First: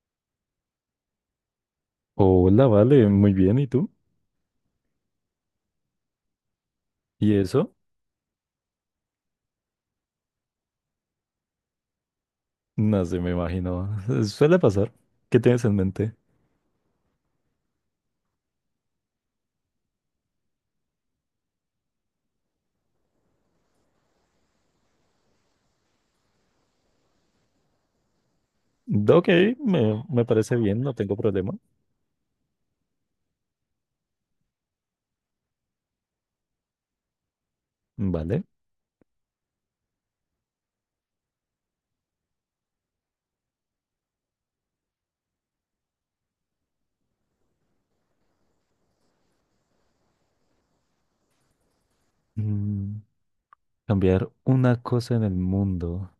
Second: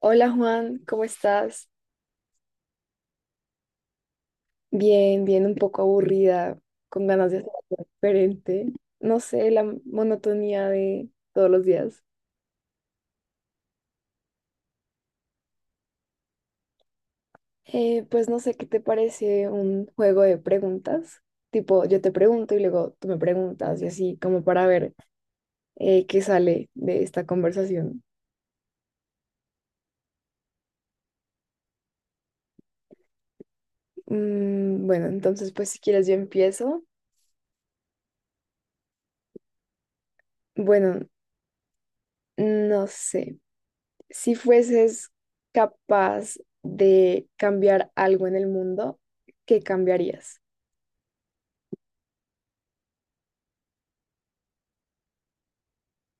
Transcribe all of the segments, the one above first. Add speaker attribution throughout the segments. Speaker 1: Hola Juan, ¿cómo estás?
Speaker 2: Hola, vale, muy bien. ¿Y tú?
Speaker 1: Bien, bien, un poco aburrida, con ganas
Speaker 2: ¿Y
Speaker 1: de hacer
Speaker 2: eso?
Speaker 1: algo diferente. No sé, la monotonía de todos los días.
Speaker 2: No sé, me imagino. Suele pasar. ¿Qué tienes en mente?
Speaker 1: Pues no sé, ¿qué te parece un juego de preguntas? Tipo, yo te pregunto y luego tú me preguntas y así como para ver qué sale de esta conversación.
Speaker 2: Ok, me parece bien, no tengo problema.
Speaker 1: Bueno, entonces pues si quieres yo empiezo.
Speaker 2: Vale.
Speaker 1: Bueno, no sé. Si fueses capaz de cambiar algo en el mundo, ¿qué cambiarías?
Speaker 2: Mm, cambiar una cosa en el mundo.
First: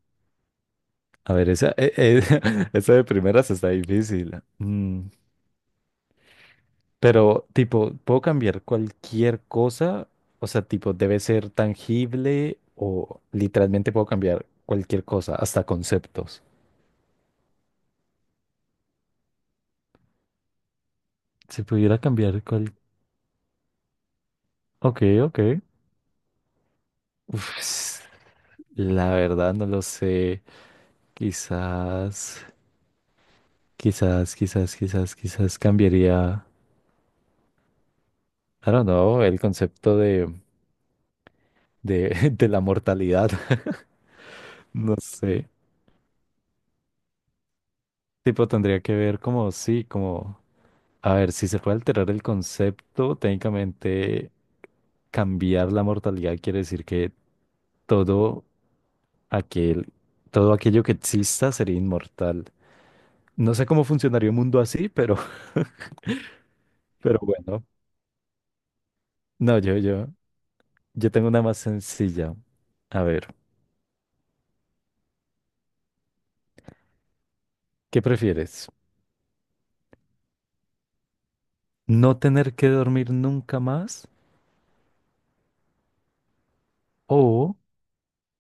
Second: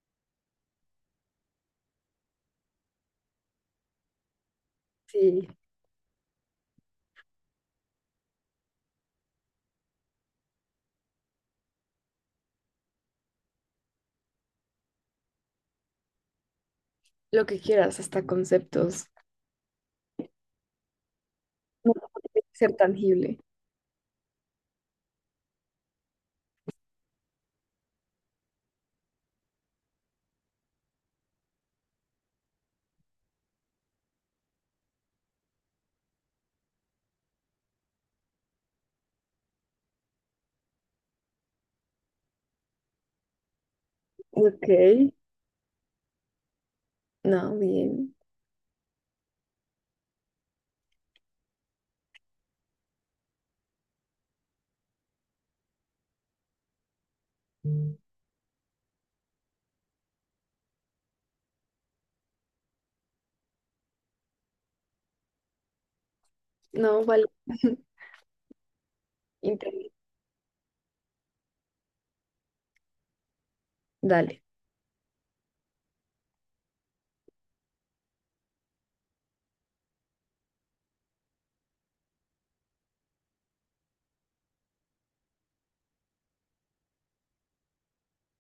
Speaker 2: A ver, esa, esa de primeras está difícil. Mm,
Speaker 1: Sí,
Speaker 2: pero, tipo, ¿puedo cambiar cualquier cosa? O sea, tipo, ¿debe ser tangible o literalmente puedo cambiar cualquier cosa, hasta conceptos?
Speaker 1: lo que quieras, hasta conceptos.
Speaker 2: Si
Speaker 1: No
Speaker 2: pudiera
Speaker 1: no
Speaker 2: cambiar
Speaker 1: tiene que
Speaker 2: cual...
Speaker 1: ser tangible.
Speaker 2: Ok, ok. Uf, la verdad no lo sé. Quizás, quizás cambiaría, I don't know, el concepto de de la mortalidad.
Speaker 1: Ok,
Speaker 2: No sé.
Speaker 1: no, bien.
Speaker 2: Tipo, tendría que ver como, sí, como, a ver, si se puede alterar el concepto, técnicamente cambiar la mortalidad quiere decir que todo aquel, todo aquello que exista sería inmortal. No sé cómo funcionaría un mundo así, pero,
Speaker 1: No,
Speaker 2: pero
Speaker 1: vale.
Speaker 2: bueno. No, yo,
Speaker 1: Inter-
Speaker 2: yo. Yo tengo una más sencilla. A ver,
Speaker 1: Dale.
Speaker 2: ¿qué prefieres? ¿No tener que dormir nunca más o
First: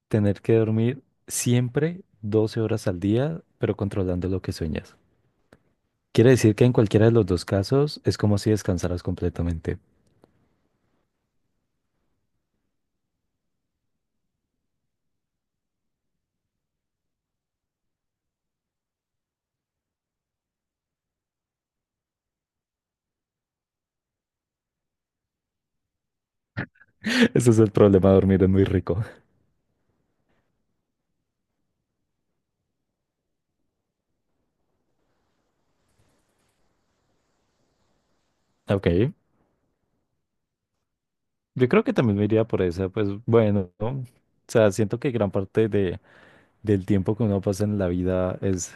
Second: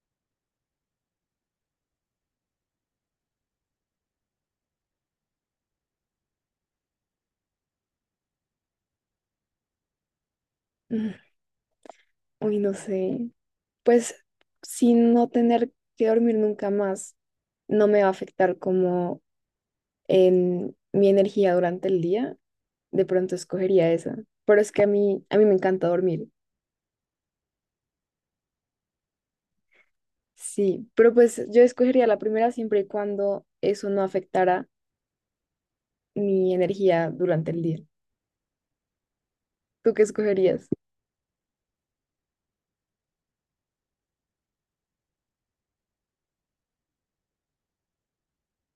Speaker 2: tener que dormir siempre 12 horas al día, pero controlando lo que sueñas? Quiere decir que en cualquiera de los dos casos es como si descansaras completamente.
Speaker 1: Mm, Uy, no sé. Pues sin no tener que dormir nunca más, no me va a afectar como en mi energía durante el día. De pronto escogería esa. Pero es que a mí me encanta dormir.
Speaker 2: Ese es el problema, dormir es muy rico.
Speaker 1: Sí, pero pues yo escogería la primera siempre y cuando eso no afectara mi energía durante el día.
Speaker 2: Ok,
Speaker 1: ¿Tú qué escogerías?
Speaker 2: yo creo que también me iría por esa, pues bueno, ¿no? O sea, siento que gran parte del tiempo que uno pasa en la vida es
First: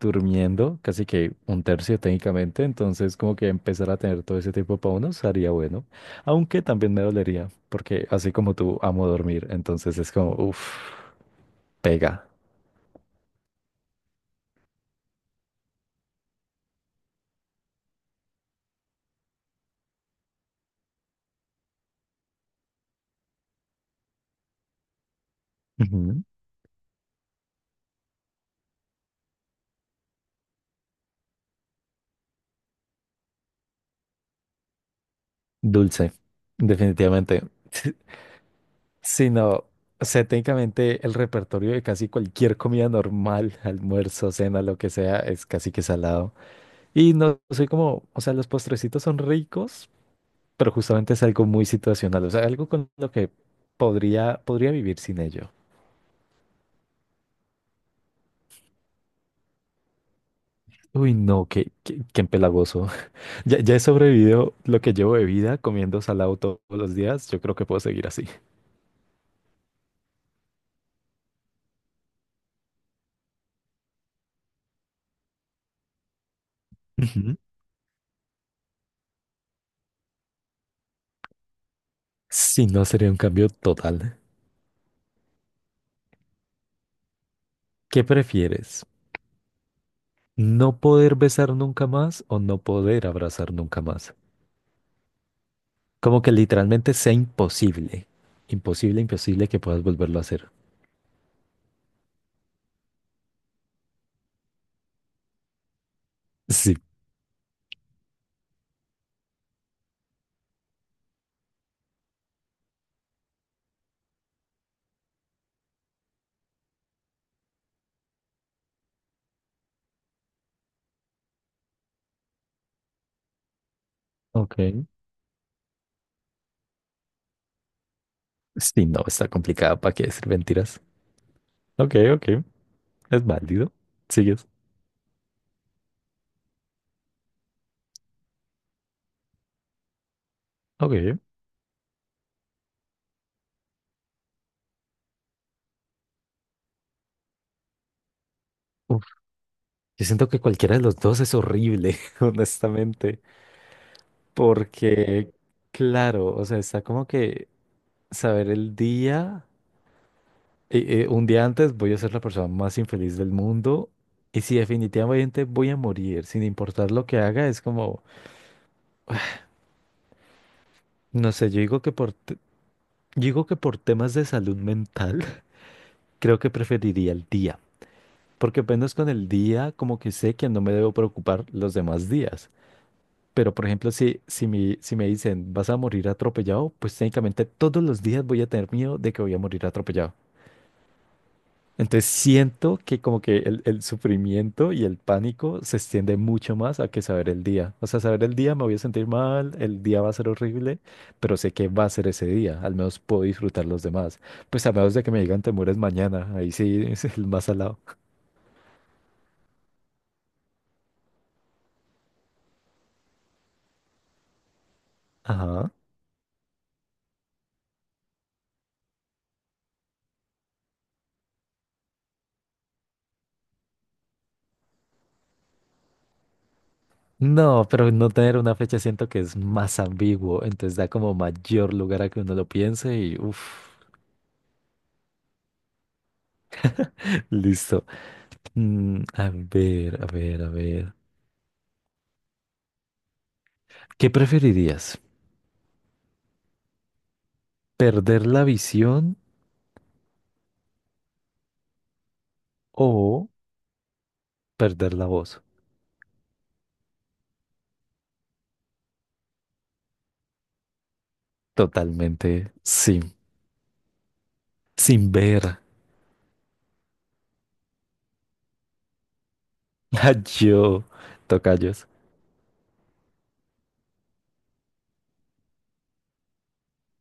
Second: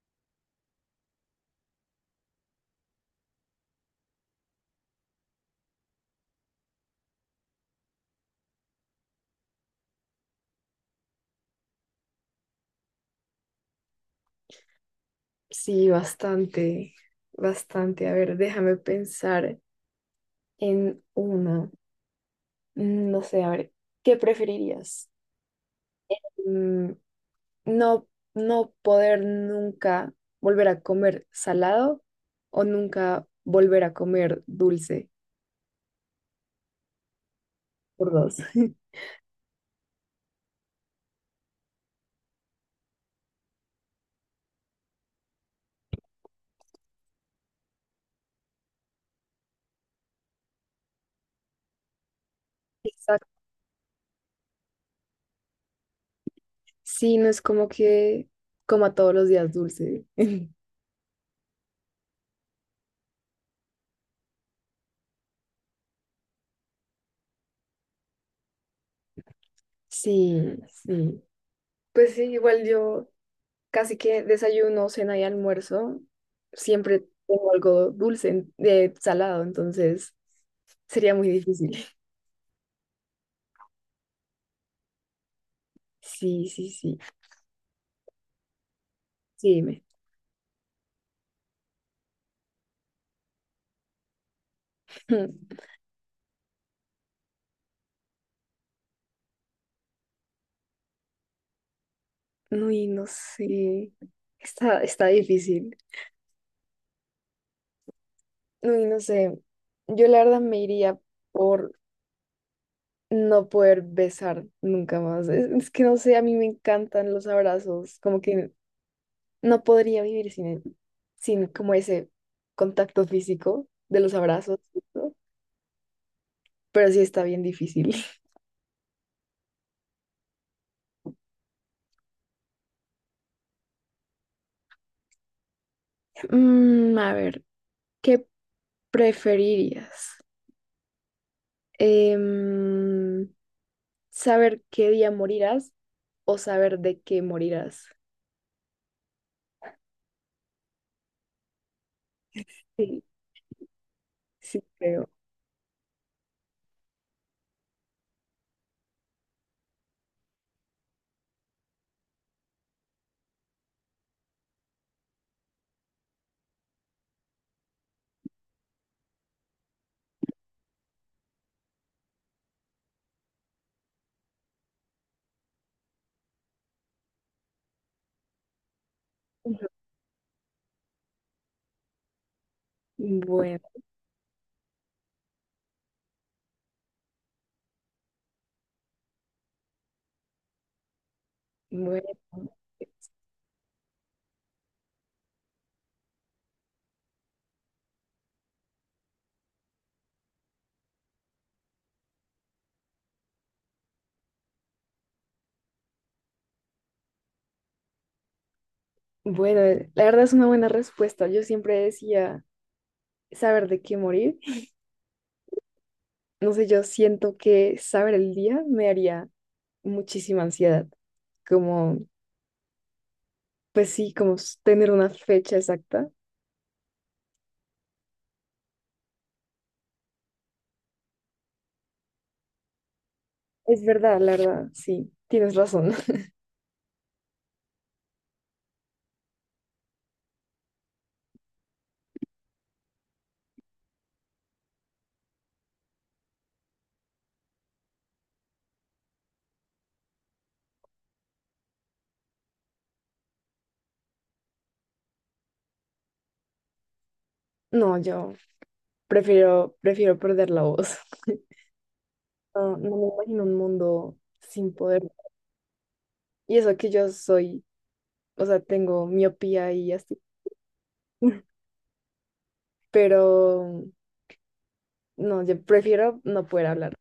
Speaker 2: durmiendo casi que un tercio técnicamente, entonces como que empezar a tener todo ese tiempo para uno sería bueno, aunque también me dolería, porque así como tú amo dormir, entonces es como, uff, pega.
Speaker 1: Sí, bastante, bastante. A ver, déjame pensar en una. No sé, a ver, ¿qué preferirías?
Speaker 2: Ujú.
Speaker 1: Mm, no, no poder nunca volver a comer salado o nunca volver a comer dulce
Speaker 2: Dulce, definitivamente.
Speaker 1: por dos.
Speaker 2: Si no, o sea, técnicamente el repertorio de casi cualquier comida normal, almuerzo, cena, lo que sea, es casi que salado. Y no soy como, o sea, los postrecitos son ricos, pero justamente es algo muy situacional, o sea, algo con lo que
Speaker 1: Exacto.
Speaker 2: podría vivir sin ello.
Speaker 1: Sí, no es como que coma todos los días dulce.
Speaker 2: Uy, no, qué empalagoso. Ya, ya he sobrevivido lo que llevo de vida comiendo salado todos los días. Yo creo que puedo seguir así.
Speaker 1: Sí, sí. Pues sí, igual yo casi que desayuno, cena y almuerzo. Siempre
Speaker 2: Ujú.
Speaker 1: tengo algo dulce, en- de salado, entonces sería muy difícil.
Speaker 2: Si no, sería un cambio total.
Speaker 1: Sí, sí, sí.
Speaker 2: ¿Qué prefieres?
Speaker 1: Sí, dime.
Speaker 2: ¿No poder besar nunca más o no poder abrazar nunca más? Como que literalmente sea imposible. Imposible, imposible que puedas volverlo a hacer.
Speaker 1: Uy, no sé. Está difícil.
Speaker 2: Sí.
Speaker 1: Uy, no sé. Yo la verdad me iría por no poder besar nunca más. Es que no sé, a mí me encantan los abrazos. Como que no podría vivir sin, él, sin como ese contacto físico de los abrazos,
Speaker 2: Ok.
Speaker 1: ¿no? Pero sí está bien difícil.
Speaker 2: Sí, no, está complicada. ¿Para qué decir mentiras? Ok, ok. Es válido. Sigues.
Speaker 1: A ver, ¿qué preferirías?
Speaker 2: Ok.
Speaker 1: Em, ¿Saber qué día morirás o saber de qué morirás?
Speaker 2: Uf, yo siento que cualquiera de los dos es horrible,
Speaker 1: Sí,
Speaker 2: honestamente.
Speaker 1: sí, creo.
Speaker 2: Porque, claro, o sea, está como que saber el día. Un día antes voy a ser la persona más infeliz del mundo. Y si definitivamente voy a morir, sin importar lo que haga, es como, no sé, yo digo que por temas de salud mental, creo que preferiría el día. Porque apenas con el
Speaker 1: Ujú.
Speaker 2: día, como que sé que no me debo preocupar los demás días. Pero,
Speaker 1: Bueno,
Speaker 2: por ejemplo, si me dicen vas a morir atropellado, pues técnicamente todos los días voy a tener miedo de que voy a morir atropellado. Entonces
Speaker 1: Bueno,
Speaker 2: siento que como que el sufrimiento y el pánico se extiende mucho más a que saber el día. O sea, saber el día me voy a sentir mal, el día va a ser horrible, pero sé que va a ser ese día. Al menos puedo disfrutar los demás. Pues a menos de que me digan te mueres mañana. Ahí sí es el más salado.
Speaker 1: bueno, la verdad es una buena respuesta. Yo siempre decía saber de qué morir.
Speaker 2: Ajá.
Speaker 1: No sé, yo siento que saber el día me haría muchísima ansiedad, como, pues sí, como s- tener una fecha exacta.
Speaker 2: No, pero no tener una fecha siento que es más ambiguo, entonces da como mayor lugar a que uno lo piense y uff,
Speaker 1: Es verdad, la verdad, sí, tienes razón.
Speaker 2: listo. Mm, a ver. ¿Qué preferirías? ¿Perder la visión o perder la voz?
Speaker 1: No, yo prefiero perder la voz.
Speaker 2: Totalmente
Speaker 1: No, no me
Speaker 2: sin,
Speaker 1: imagino un mundo sin poder.
Speaker 2: sin ver.
Speaker 1: Y eso que yo soy, o sea, tengo miopía y
Speaker 2: A
Speaker 1: así,
Speaker 2: yo, tocayos.
Speaker 1: pero no, yo prefiero no poder hablar.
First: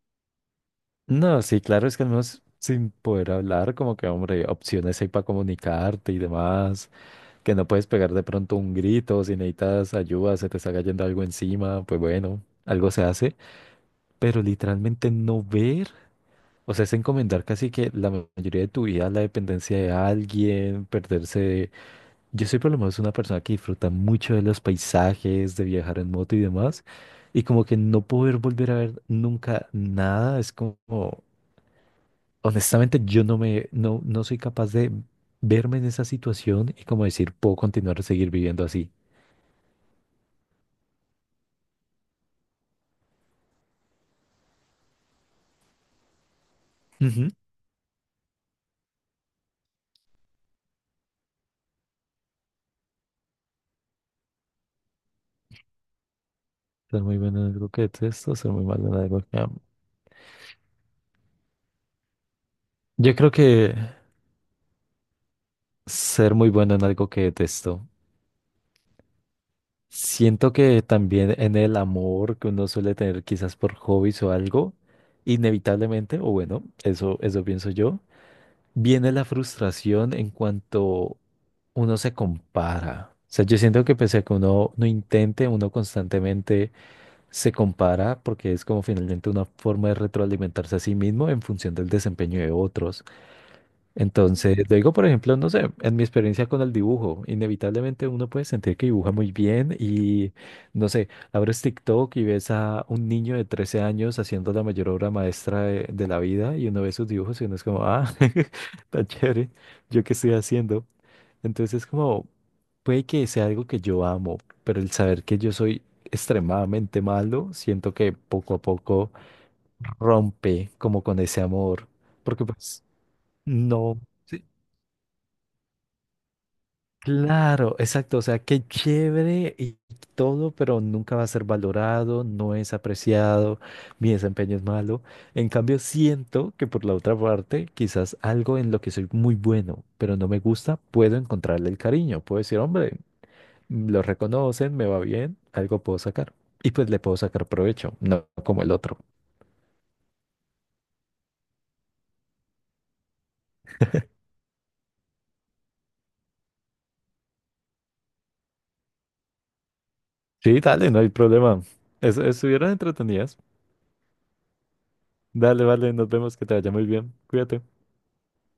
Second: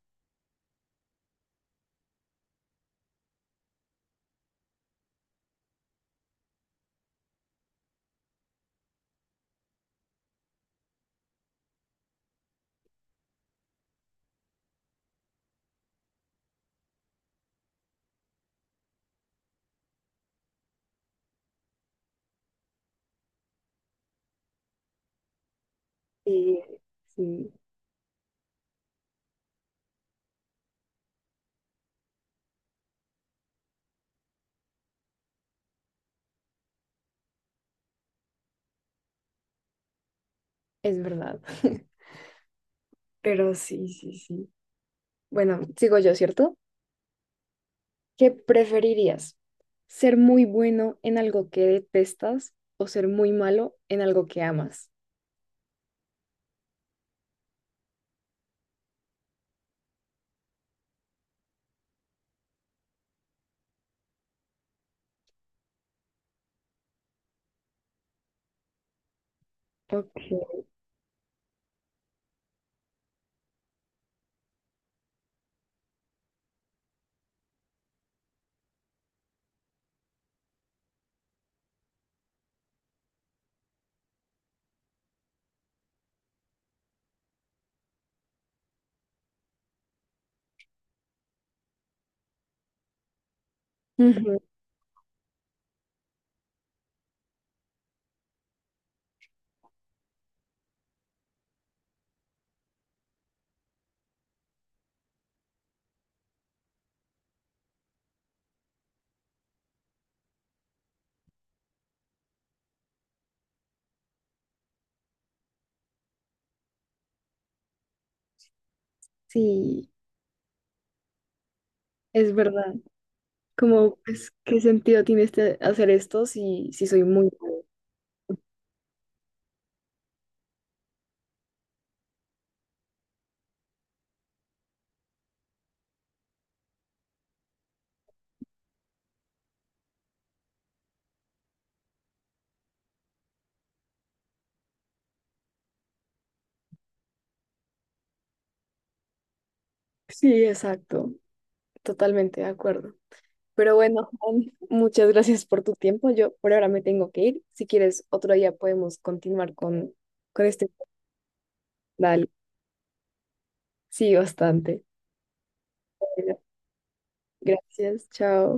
Speaker 2: No, sí, claro, es que al menos sin poder hablar, como que, hombre, opciones hay para comunicarte y demás. Que no puedes pegar de pronto un grito, si necesitas ayuda, se te está cayendo algo encima, pues bueno, algo se hace, pero literalmente no ver, o sea, es encomendar casi que la mayoría de tu vida a la dependencia de alguien, perderse. Yo soy por lo menos una persona que disfruta mucho de los paisajes, de viajar en moto y
Speaker 1: Sí,
Speaker 2: demás, y
Speaker 1: sí,
Speaker 2: como que no poder volver a ver nunca nada, es como, honestamente, yo no me, no, no soy capaz de verme en esa situación y como decir, puedo continuar a seguir viviendo así.
Speaker 1: es verdad. Pero sí, sí, sí. Bueno, sigo yo, ¿cierto? ¿Qué preferirías? ¿Ser muy bueno en algo que detestas o ser muy malo en algo que amas?
Speaker 2: Ser muy bueno en algo que detesto, ser muy malo en algo que amo. Yo creo que ser muy bueno en algo que detesto.
Speaker 1: Ok.
Speaker 2: Siento que también en el amor que uno suele tener quizás por hobbies o algo, inevitablemente, o bueno, eso pienso yo, viene la frustración en cuanto uno se compara. O sea, yo siento que pese a que uno no intente, uno constantemente se compara porque es como finalmente una forma de retroalimentarse a sí mismo en función del desempeño de otros.
Speaker 1: Ujú,
Speaker 2: Entonces, digo, por ejemplo, no sé, en mi experiencia con el dibujo, inevitablemente uno puede sentir que dibuja muy bien y, no sé, abres TikTok y ves a un niño de 13 años haciendo la mayor obra maestra de la vida y uno ve sus dibujos y uno es como, ah, tan chévere, ¿yo qué estoy haciendo? Entonces, como, puede que sea algo que yo amo, pero el saber que yo soy extremadamente malo, siento que poco a poco
Speaker 1: sí,
Speaker 2: rompe como con ese amor,
Speaker 1: es
Speaker 2: porque
Speaker 1: verdad.
Speaker 2: pues
Speaker 1: Como,
Speaker 2: no.
Speaker 1: pues,
Speaker 2: Sí,
Speaker 1: ¿qué sentido tiene este, hacer esto si, si soy muy malo?
Speaker 2: claro, exacto, o sea, qué chévere y todo, pero nunca va a ser valorado, no es apreciado, mi desempeño es malo. En cambio, siento que por la otra parte, quizás algo en lo que soy muy bueno, pero no me gusta, puedo encontrarle el cariño, puedo decir, hombre, lo reconocen, me va bien, algo puedo sacar. Y pues le puedo sacar provecho, no como el otro.
Speaker 1: Sí, exacto. Totalmente de acuerdo. Pero bueno, Juan, muchas gracias por tu tiempo. Yo por ahora me tengo que ir. Si quieres, otro día podemos continuar con
Speaker 2: Sí,
Speaker 1: este.
Speaker 2: dale, no hay problema. Es-
Speaker 1: Dale.
Speaker 2: estuvieron entretenidas.
Speaker 1: Sí, bastante.
Speaker 2: Dale, vale, nos vemos,
Speaker 1: Bueno,
Speaker 2: que te vaya muy bien. Cuídate.
Speaker 1: gracias. Chao.